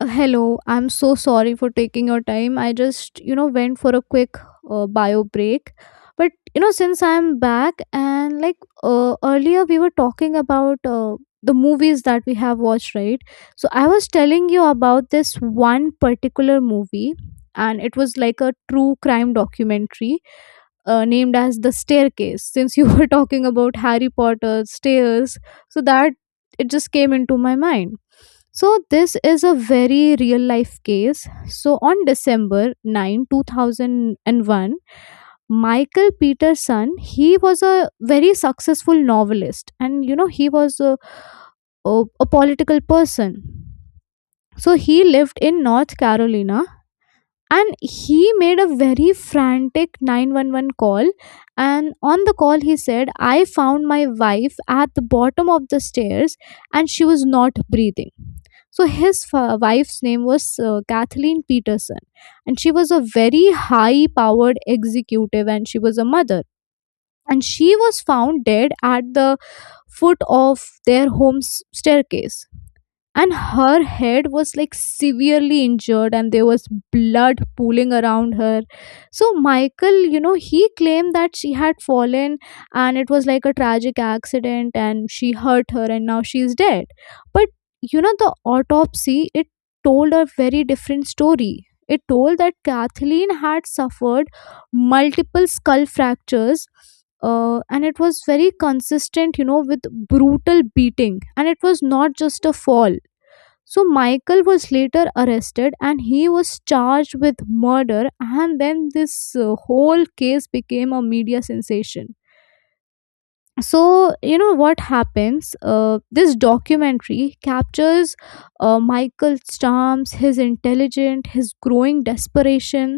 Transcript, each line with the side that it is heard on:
left: Hello, I'm so sorry for taking your time. I just, you know, went for a quick bio break. Since I'm back and earlier we were talking about the movies that we have watched, right? So I was telling you about this one particular movie, and it was like a true crime documentary named as The Staircase. Since you were talking about Harry Potter stairs, so that it just came into my mind. So this is a very real life case. So on December 9 2001, Michael Peterson, he was a very successful novelist, and you know, he was a political person. So he lived in North Carolina, and he made a very frantic 911 call. And on the call he said, I found my wife at the bottom of the stairs and she was not breathing. So his wife's name was Kathleen Peterson, and she was a very high powered executive, and she was a mother. And she was found dead at the foot of their home's staircase, and her head was like severely injured and there was blood pooling around her. So Michael, you know, he claimed that she had fallen and it was like a tragic accident, and she hurt her and now she's dead. But you know, the autopsy, it told a very different story. It told that Kathleen had suffered multiple skull fractures, and it was very consistent, you know, with brutal beating, and it was not just a fall. So Michael was later arrested and he was charged with murder, and then this whole case became a media sensation. So you know what happens, this documentary captures Michael Stamps, his intelligence, his growing desperation.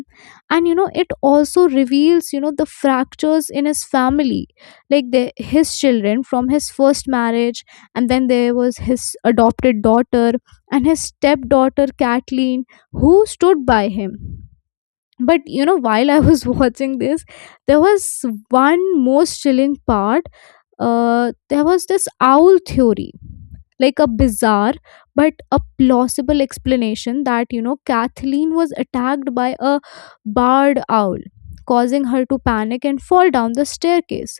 left: And you know, it also reveals, you know, the fractures in his family, like his children from his first marriage, and then there was his adopted daughter and his stepdaughter Kathleen, who stood by him. But you know, while I was watching this, there was one most chilling part. There was this owl theory, like a bizarre but a plausible explanation that, you know, Kathleen was attacked by a barred owl, causing her to panic and fall down the staircase.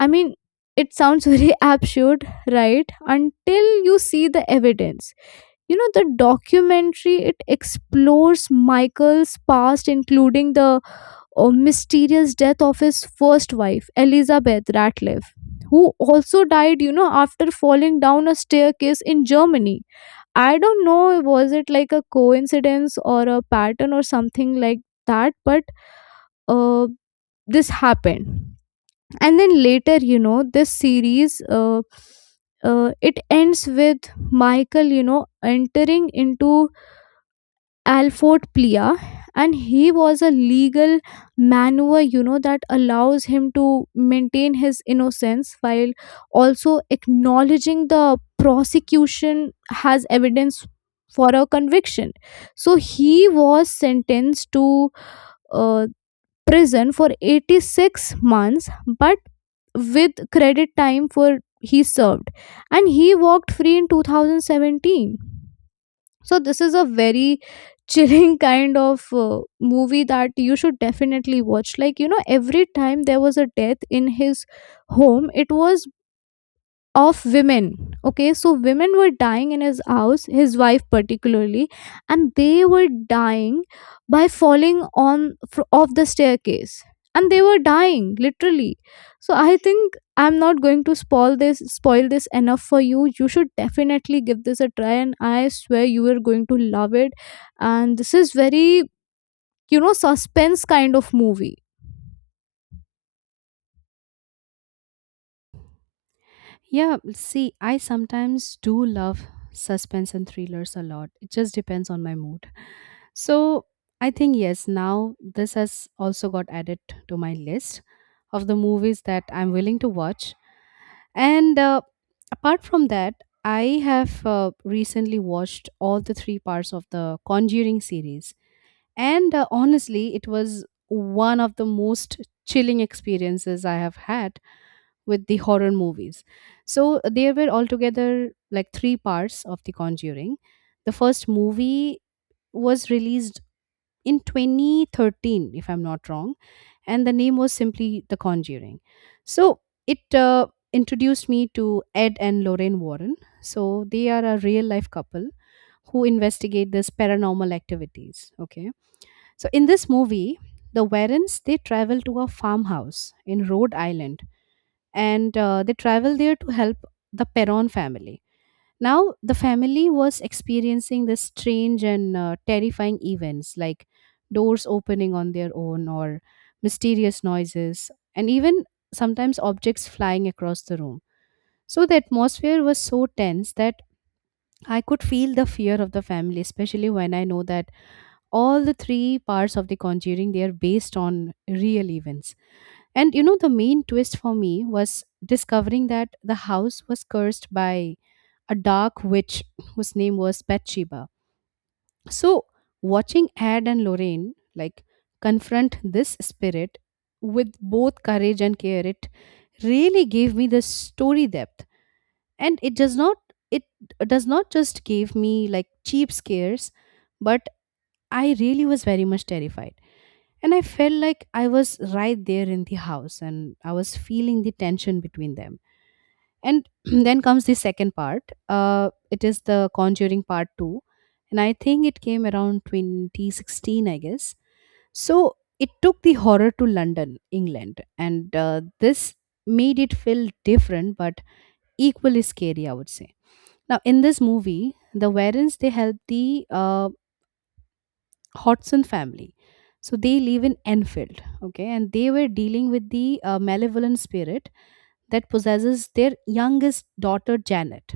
left: I mean, it sounds very absurd, right, until you see the evidence. You know, the documentary, it explores Michael's past, including the mysterious death of his first wife, Elizabeth Ratliff, who also died, you know, after falling down a staircase in Germany. I don't know, was it like a coincidence or a pattern or something like that, but uh, this happened. And then later, you know, this series. It ends with Michael, you know, entering into Alford Plea, and he was a legal maneuver, you know, that allows him to maintain his innocence while also acknowledging the prosecution has evidence for a conviction. So he was sentenced to uh, prison for 86 months, but with credit time for he served, and he walked free in 2017. So this is a very chilling kind of movie that you should definitely watch. Like you know, every time there was a death in his home, it was of women. Okay, so women were dying in his house, his wife particularly, and they were dying by falling on off the staircase, and they were dying literally. So I think I'm not going to spoil this enough for you. You should definitely give this a try, and I swear you are going to love it. And this is very, you know, suspense kind of movie.
right: Yeah, see, I sometimes do love suspense and thrillers a lot. It just depends on my mood. So, I think, yes, now this has also got added to my list of the movies that I'm willing to watch. And apart from that, I have recently watched all the three parts of the Conjuring series, and honestly it was one of the most chilling experiences I have had with the horror movies. So there were altogether like three parts of the Conjuring. The first movie was released in 2013, if I'm not wrong, and the name was simply The Conjuring. So it introduced me to Ed and Lorraine Warren. So they are a real life couple who investigate this paranormal activities, okay. So in this movie, the Warrens, they travel to a farmhouse in Rhode Island, and they travel there to help the Perron family. Now the family was experiencing this strange and terrifying events like doors opening on their own, or mysterious noises, and even sometimes objects flying across the room. So the atmosphere was so tense that I could feel the fear of the family, especially when I know that all the three parts of the Conjuring, they are based on real events. And you know, the main twist for me was discovering that the house was cursed by a dark witch whose name was Bathsheba. So watching Ed and Lorraine like confront this spirit with both courage and care, it really gave me the story depth. And it does not, it does not just give me like cheap scares, but I really was very much terrified. And I felt like I was right there in the house and I was feeling the tension between them. And then comes the second part. It is the Conjuring Part 2. And I think it came around 2016, I guess. So it took the horror to London, England. And this made it feel different but equally scary, I would say. Now, in this movie, the Warrens, they help the Hodgson family. So they live in Enfield, okay, and they were dealing with the malevolent spirit that possesses their youngest daughter, Janet.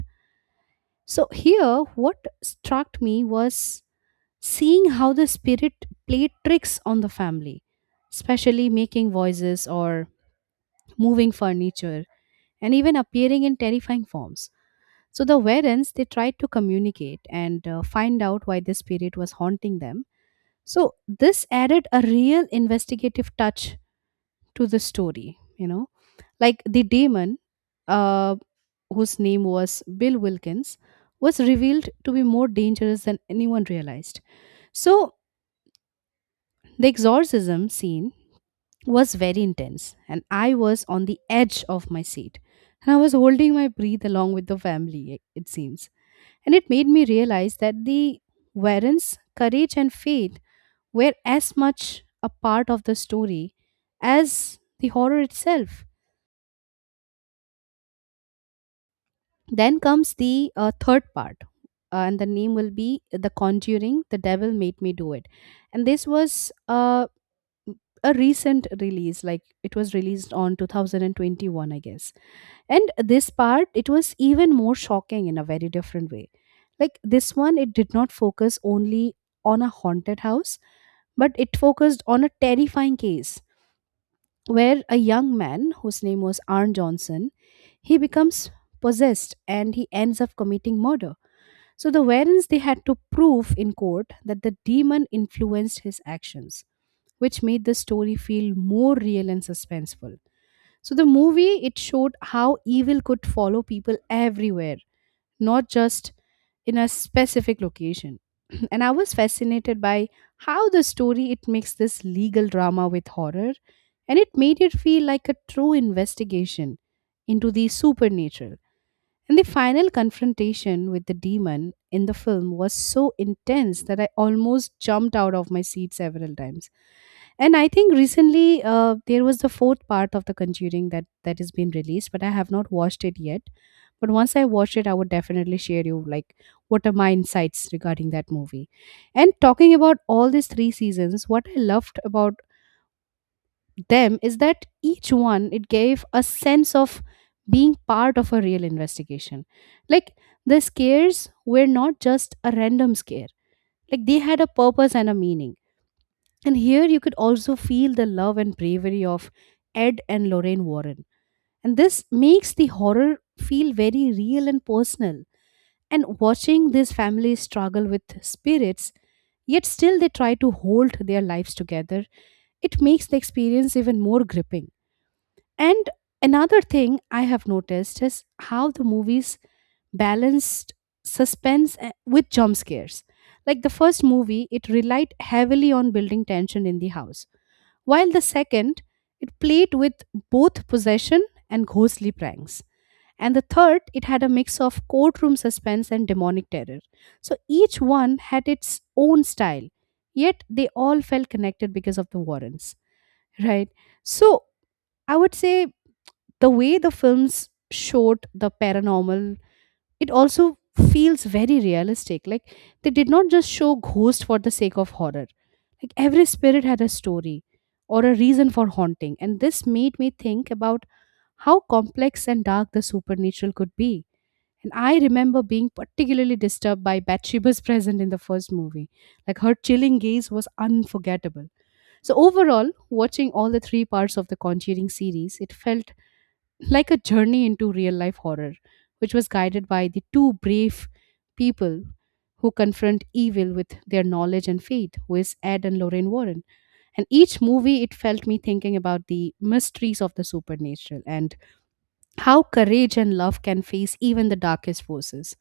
right: So here, what struck me was seeing how the spirit played tricks on the family, especially making voices or moving furniture and even appearing in terrifying forms. So the Warrens, they tried to communicate and find out why the spirit was haunting them. So this added a real investigative touch to the story, you know. Like the demon, uh, whose name was Bill Wilkins, was revealed to be more dangerous than anyone realized. So the exorcism scene was very intense, and I was on the edge of my seat. And I was holding my breath along with the family, it seems. And it made me realize that the Warren's courage and faith were as much a part of the story as the horror itself. Then comes the third part, and the name will be The Conjuring The Devil Made Me Do It. And this was a recent release, like it was released on 2021, I guess. And this part, it was even more shocking in a very different way. Like this one, it did not focus only on a haunted house, but it focused on a terrifying case where a young man whose name was Arn Johnson, he becomes possessed and he ends up committing murder. So the Warrens, they had to prove in court that the demon influenced his actions, which made the story feel more real and suspenseful. So the movie, it showed how evil could follow people everywhere, not just in a specific location. And I was fascinated by how the story, it makes this legal drama with horror, and it made it feel like a true investigation into the supernatural. And the final confrontation with the demon in the film was so intense that I almost jumped out of my seat several times. And I think recently there was the fourth part of The Conjuring that has been released, but I have not watched it yet. But once I watch it, I would definitely share you like what are my insights regarding that movie. And talking about all these three seasons, what I loved about them is that each one, it gave a sense of being part of a real investigation. Like the scares were not just a random scare; like they had a purpose and a meaning, and here you could also feel the love and bravery of Ed and Lorraine Warren. And this makes the horror feel very real and personal. And watching this family struggle with spirits, yet still they try to hold their lives together, it makes the experience even more gripping. And another thing I have noticed is how the movies balanced suspense with jump scares. Like the first movie, it relied heavily on building tension in the house, while the second, it played with both possession and ghostly pranks. And the third, it had a mix of courtroom suspense and demonic terror. So each one had its own style, yet they all felt connected because of the Warrens, right? So I would say, the way the films showed the paranormal, it also feels very realistic. Like they did not just show ghosts for the sake of horror, like every spirit had a story or a reason for haunting, and this made me think about how complex and dark the supernatural could be. And I remember being particularly disturbed by Bathsheba's presence in the first movie. Like her chilling gaze was unforgettable. So overall, watching all the three parts of the Conjuring series, it felt like a journey into real life horror, which was guided by the two brave people who confront evil with their knowledge and fate, who is Ed and Lorraine Warren. And each movie, it felt me thinking about the mysteries of the supernatural and how courage and love can face even the darkest forces.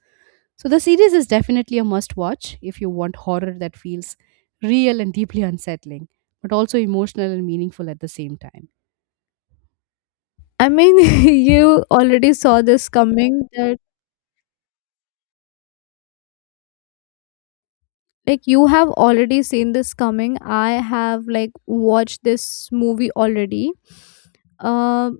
right: So, the series is definitely a must watch if you want horror that feels real and deeply unsettling, but also emotional and meaningful at the same time.
left: I mean, you already saw this coming, that like you have already seen this coming. I have like watched this movie already. um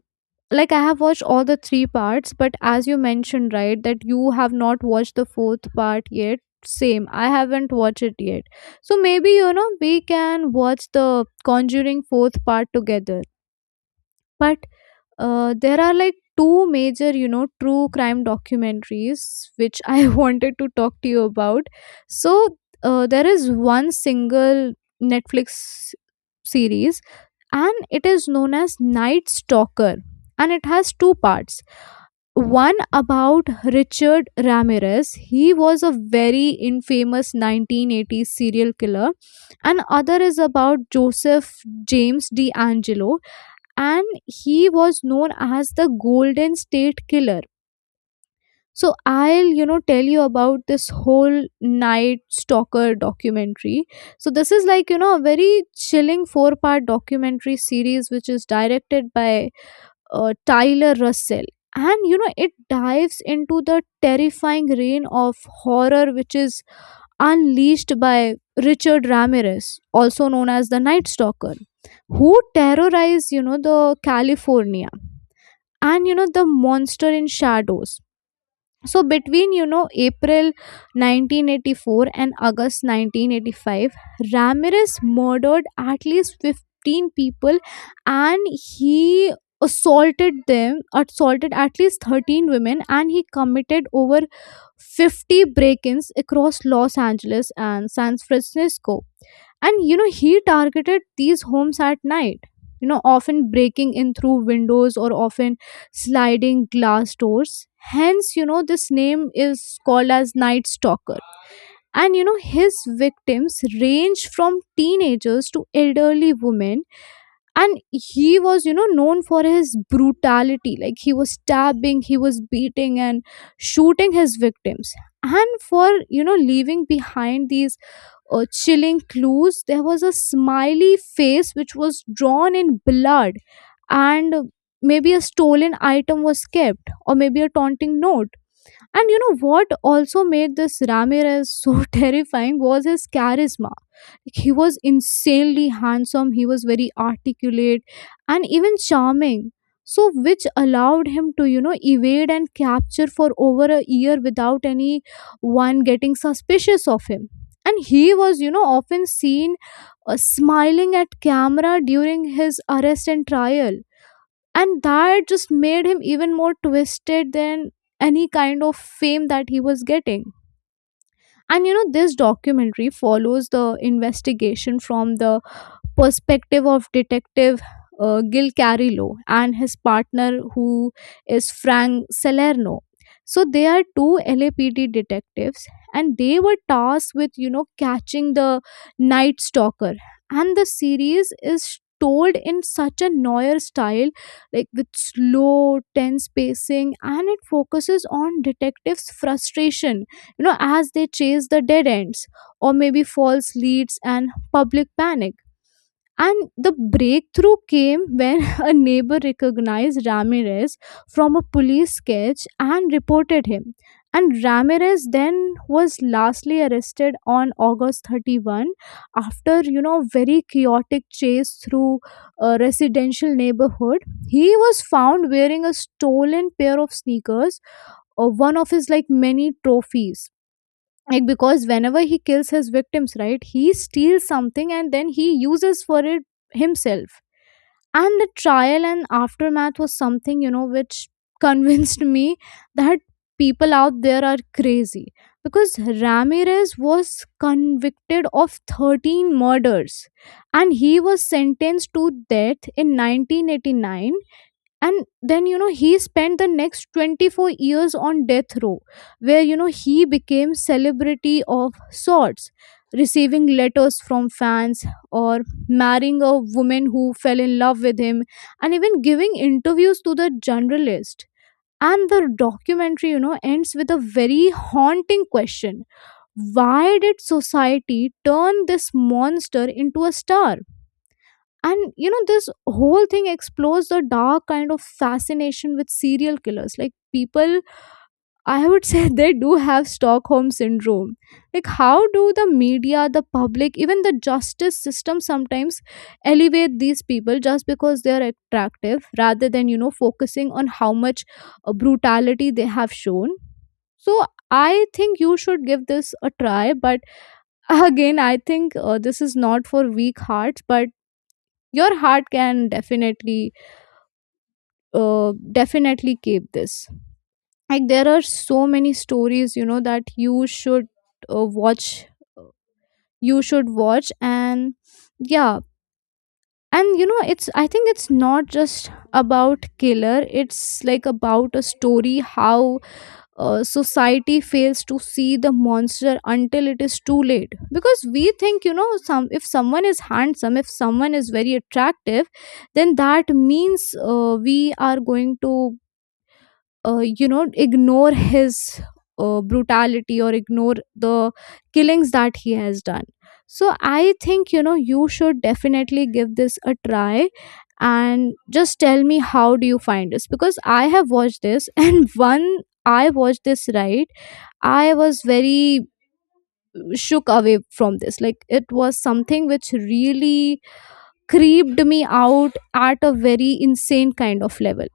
left: like, I have watched all the three parts. But as you mentioned, right, that you have not watched the fourth part yet, same, I haven't watched it yet. So maybe, you know, we can watch the Conjuring fourth part together. But there are like two major, you know, true crime documentaries which I wanted to talk to you about. So, there is one single Netflix series, and it is known as Night Stalker, and it has two parts. One about Richard Ramirez, he was a very infamous 1980s serial killer, and other is about Joseph James D'Angelo, and he was known as the Golden State Killer. So I'll, you know, tell you about this whole Night Stalker documentary. So this is like, you know, a very chilling four-part documentary series which is directed by Tyler Russell. And you know, it dives into the terrifying reign of horror which is unleashed by Richard Ramirez, also known as the Night Stalker, who terrorized, you know, the California. And you know, the monster in shadows. So between, you know, April 1984 and August 1985, Ramirez murdered at least 15 people. And he assaulted at least 13 women, and he committed over 50 break-ins across Los Angeles and San Francisco. And you know, he targeted these homes at night, you know, often breaking in through windows or often sliding glass doors. Hence, you know, this name is called as Night Stalker. And, you know, his victims range from teenagers to elderly women. And he was, you know, known for his brutality. Like, he was stabbing, he was beating, and shooting his victims. And for, you know, leaving behind these chilling clues, there was a smiley face which was drawn in blood, and maybe a stolen item was kept, or maybe a taunting note. And you know what also made this Ramirez so terrifying was his charisma. Like, he was insanely handsome, he was very articulate and even charming, so which allowed him to, you know, evade and capture for over a year without any one getting suspicious of him. And he was, you know, often seen smiling at camera during his arrest and trial. And that just made him even more twisted than any kind of fame that he was getting. And you know, this documentary follows the investigation from the perspective of Detective Gil Carillo and his partner, who is Frank Salerno. So they are two LAPD detectives, and they were tasked with, you know, catching the Night Stalker. And the series is told in such a Neuer style, like with slow, tense pacing, and it focuses on detectives' frustration, you know, as they chase the dead ends or maybe false leads and public panic. And the breakthrough came when a neighbor recognized Ramirez from a police sketch and reported him. And Ramirez then was lastly arrested on August 31 after, you know, very chaotic chase through a residential neighborhood. He was found wearing a stolen pair of sneakers, or one of his like many trophies. Like, because whenever he kills his victims, right, he steals something and then he uses for it himself. And the trial and aftermath was something, you know, which convinced me that people out there are crazy. Because Ramirez was convicted of 13 murders and he was sentenced to death in 1989. And then, you know, he spent the next 24 years on death row, where, you know, he became celebrity of sorts, receiving letters from fans, or marrying a woman who fell in love with him, and even giving interviews to the journalist. And the documentary, you know, ends with a very haunting question, why did society turn this monster into a star? And you know, this whole thing explores the dark kind of fascination with serial killers. Like, people, I would say, they do have Stockholm syndrome. Like, how do the media, the public, even the justice system sometimes elevate these people just because they are attractive, rather than, you know, focusing on how much brutality they have shown. So, I think you should give this a try, but again, I think this is not for weak hearts, but your heart can definitely definitely keep this. Like, there are so many stories, you know, that you should watch, uh, you should watch. And yeah, and you know, it's I think it's not just about killer, it's like about a story, how society fails to see the monster until it is too late. Because we think, you know, some if someone is handsome, if someone is very attractive, then that means we are going to you know, ignore his brutality or ignore the killings that he has done. So I think, you know, you should definitely give this a try. And just tell me how do you find this, because I have watched this, and one I watched this, right, I was very shook away from this. Like, it was something which really creeped me out at a very insane kind of level.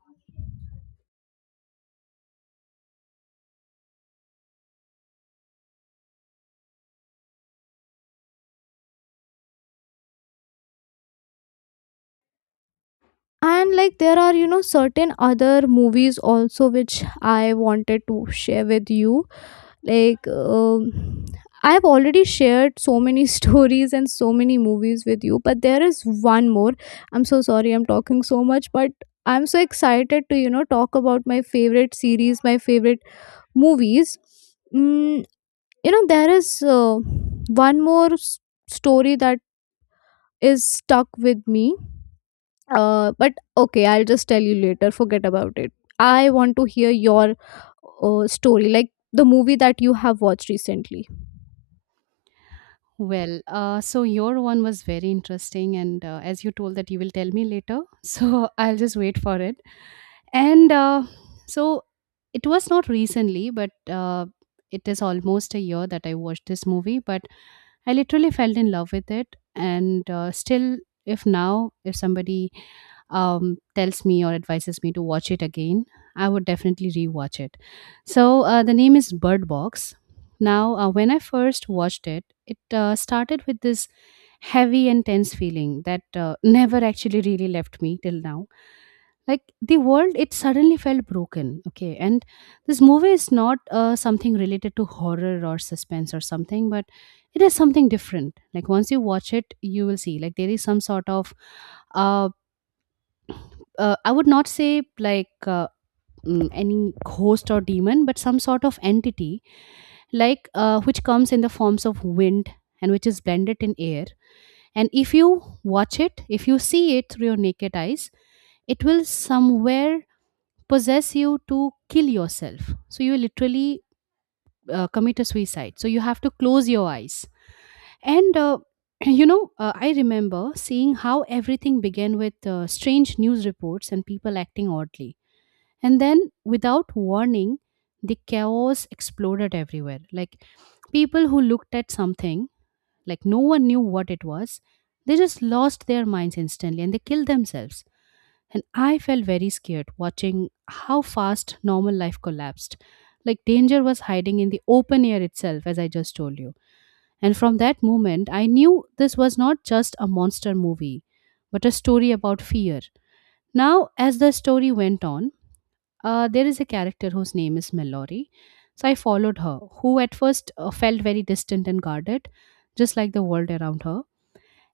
left: And like, there are, you know, certain other movies also which I wanted to share with you. Like I've already shared so many stories and so many movies with you, but there is one more. I'm so sorry I'm talking so much, but I'm so excited to, you know, talk about my favorite series, my favorite movies. mm, you know, there is one more story that is stuck with me, but okay, I'll just tell you later. Forget about it. I want to hear your story, like the movie that you have watched recently.
right: Well, so your one was very interesting, and as you told that you will tell me later, so I'll just wait for it. And so it was not recently, but it is almost a year that I watched this movie, but I literally fell in love with it. And still, if now, if somebody tells me or advises me to watch it again, I would definitely rewatch it. So the name is Bird Box. Now, when I first watched it, it started with this heavy and tense feeling that never actually really left me till now. Like the world, it suddenly felt broken. Okay, and this movie is not something related to horror or suspense or something, but it is something different. Like once you watch it, you will see like there is some sort of uh, I would not say like any ghost or demon, but some sort of entity, like which comes in the forms of wind and which is blended in air. And if you watch it, if you see it through your naked eyes, it will somewhere possess you to kill yourself. So you literally commit a suicide. So you have to close your eyes. And you know, I remember seeing how everything began with strange news reports and people acting oddly, and then, without warning, the chaos exploded everywhere. Like people who looked at something, like no one knew what it was, they just lost their minds instantly and they killed themselves. And I felt very scared watching how fast normal life collapsed. Like danger was hiding in the open air itself, as I just told you. And from that moment, I knew this was not just a monster movie, but a story about fear. Now, as the story went on, there is a character whose name is Mallory. So I followed her, who at first felt very distant and guarded, just like the world around her.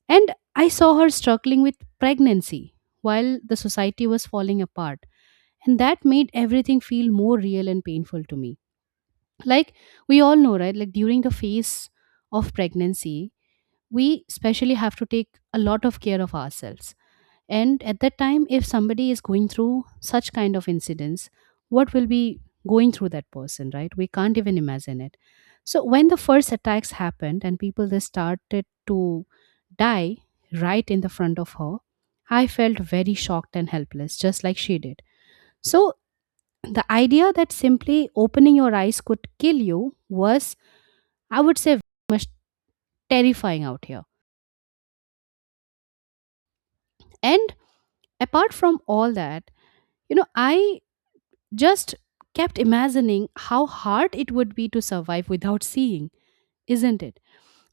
right: And I saw her struggling with pregnancy while the society was falling apart. And that made everything feel more real and painful to me. Like we all know, right? Like during the phase of pregnancy, we especially have to take a lot of care of ourselves, and at that time if somebody is going through such kind of incidents, what will be going through that person, right? We can't even imagine it. So when the first attacks happened and people they started to die right in the front of her, I felt very shocked and helpless just like she did. So the idea that simply opening your eyes could kill you was, I would say, very much terrifying out here. And apart from all that, I just kept imagining how hard it would be to survive without seeing, isn't it?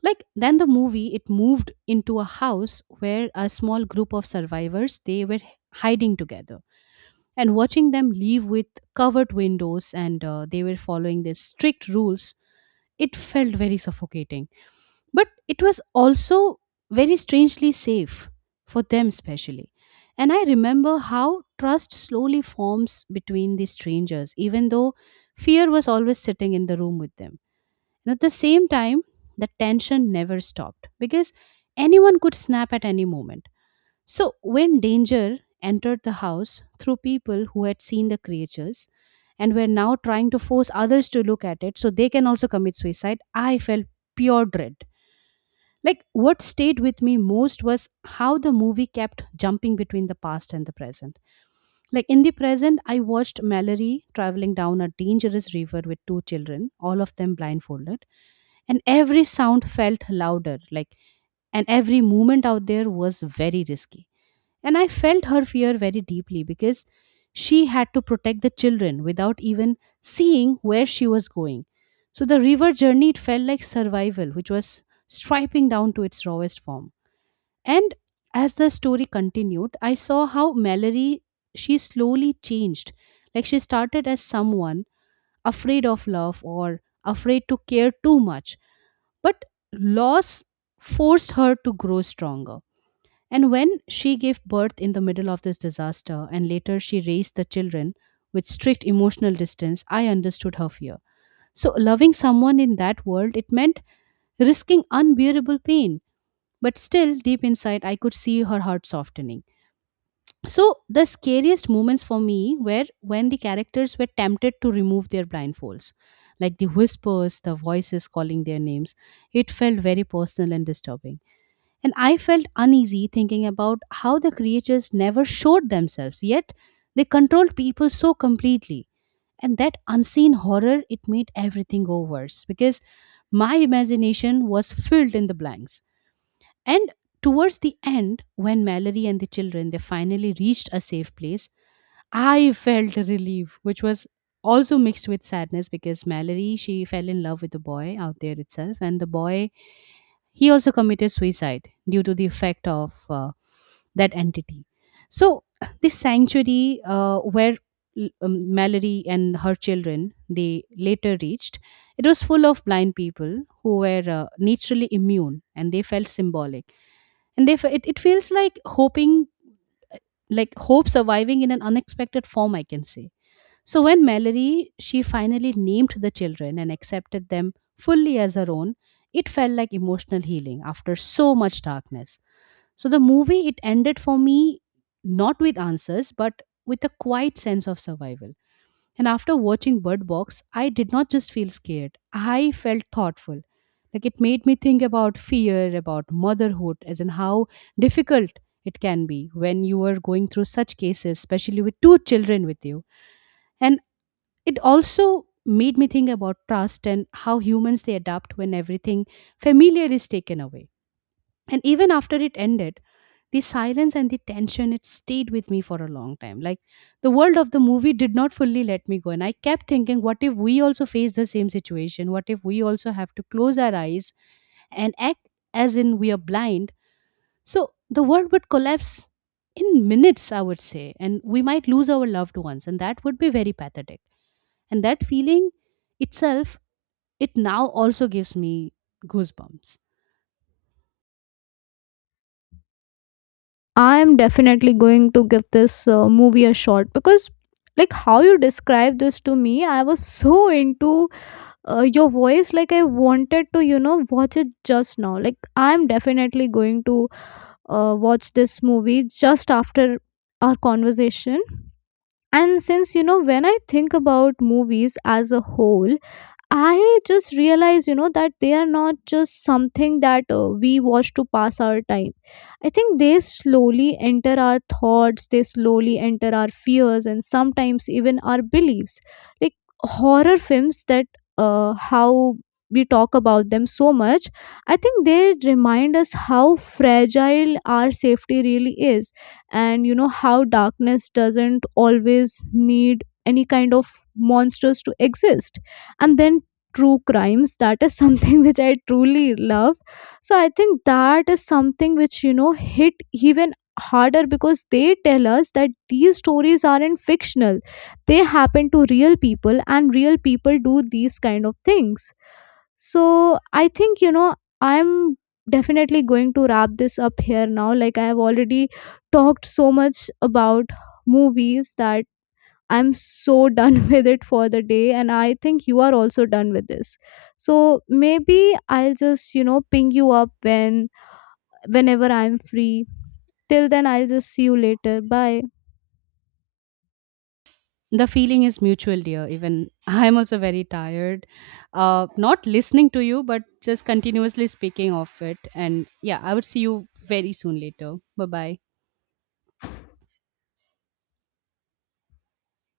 right: Like then the movie it moved into a house where a small group of survivors they were hiding together, and watching them leave with covered windows and they were following these strict rules, it felt very suffocating, but it was also very strangely safe for them, especially. And I remember how trust slowly forms between these strangers, even though fear was always sitting in the room with them. And at the same time, the tension never stopped because anyone could snap at any moment. So when danger entered the house through people who had seen the creatures and were now trying to force others to look at it so they can also commit suicide, I felt pure dread. Like, what stayed with me most was how the movie kept jumping between the past and the present. Like, in the present, I watched Mallory traveling down a dangerous river with two children, all of them blindfolded, and every sound felt louder, like, and every movement out there was very risky. And I felt her fear very deeply because she had to protect the children without even seeing where she was going. So, the river journey, it felt like survival, which was striping down to its rawest form. And as the story continued, I saw how Mallory she slowly changed. Like she started as someone afraid of love or afraid to care too much. But loss forced her to grow stronger. And when she gave birth in the middle of this disaster and later she raised the children with strict emotional distance, I understood her fear. So loving someone in that world it meant risking unbearable pain. But still, deep inside, I could see her heart softening. So the scariest moments for me were when the characters were tempted to remove their blindfolds, like the whispers, the voices calling their names. It felt very personal and disturbing. And I felt uneasy thinking about how the creatures never showed themselves, yet they controlled people so completely. And that unseen horror, it made everything go worse because my imagination was filled in the blanks. And towards the end, when Mallory and the children they finally reached a safe place, I felt relief, which was also mixed with sadness because Mallory she fell in love with the boy out there itself, and the boy he also committed suicide due to the effect of that entity. So this sanctuary where Mallory and her children they later reached, it was full of blind people who were naturally immune, and they felt symbolic, and they it feels like hoping, like hope surviving in an unexpected form, I can say. So when Mallory she finally named the children and accepted them fully as her own, it felt like emotional healing after so much darkness. So the movie it ended for me not with answers but with a quiet sense of survival. And after watching Bird Box, I did not just feel scared, I felt thoughtful. Like it made me think about fear, about motherhood, as in how difficult it can be when you are going through such cases, especially with two children with you. And it also made me think about trust and how humans they adapt when everything familiar is taken away. And even after it ended, the silence and the tension, it stayed with me for a long time. Like the world of the movie did not fully let me go. And I kept thinking, what if we also face the same situation? What if we also have to close our eyes and act as in we are blind? So the world would collapse in minutes, I would say. And we might lose our loved ones. And that would be very pathetic. And that feeling itself, it now also gives me goosebumps.
left: I am definitely going to give this movie a shot. Because, like, how you described this to me, I was so into your voice. Like, I wanted to, you know, watch it just now. Like, I'm definitely going to watch this movie just after our conversation. And since, you know, when I think about movies as a whole, I just realized, you know, that they are not just something that we watch to pass our time. I think they slowly enter our thoughts, they slowly enter our fears, and sometimes even our beliefs. Like horror films, that how we talk about them so much, I think they remind us how fragile our safety really is, and you know, how darkness doesn't always need any kind of monsters to exist. And then true crimes, that is something which I truly love. So I think that is something which, you know, hit even harder, because they tell us that these stories aren't fictional, they happen to real people, and real people do these kind of things. So I think, you know, I'm definitely going to wrap this up here now. Like, I have already talked so much about movies, that I'm so done with it for the day, and I think you are also done with this. So maybe I'll just, you know, ping you up when whenever I'm free. Till then, I'll just see you later. Bye.
right: The feeling is mutual, dear. Even I'm also very tired, not listening to you but just continuously speaking of it. And yeah, I would see you very soon later. Bye bye.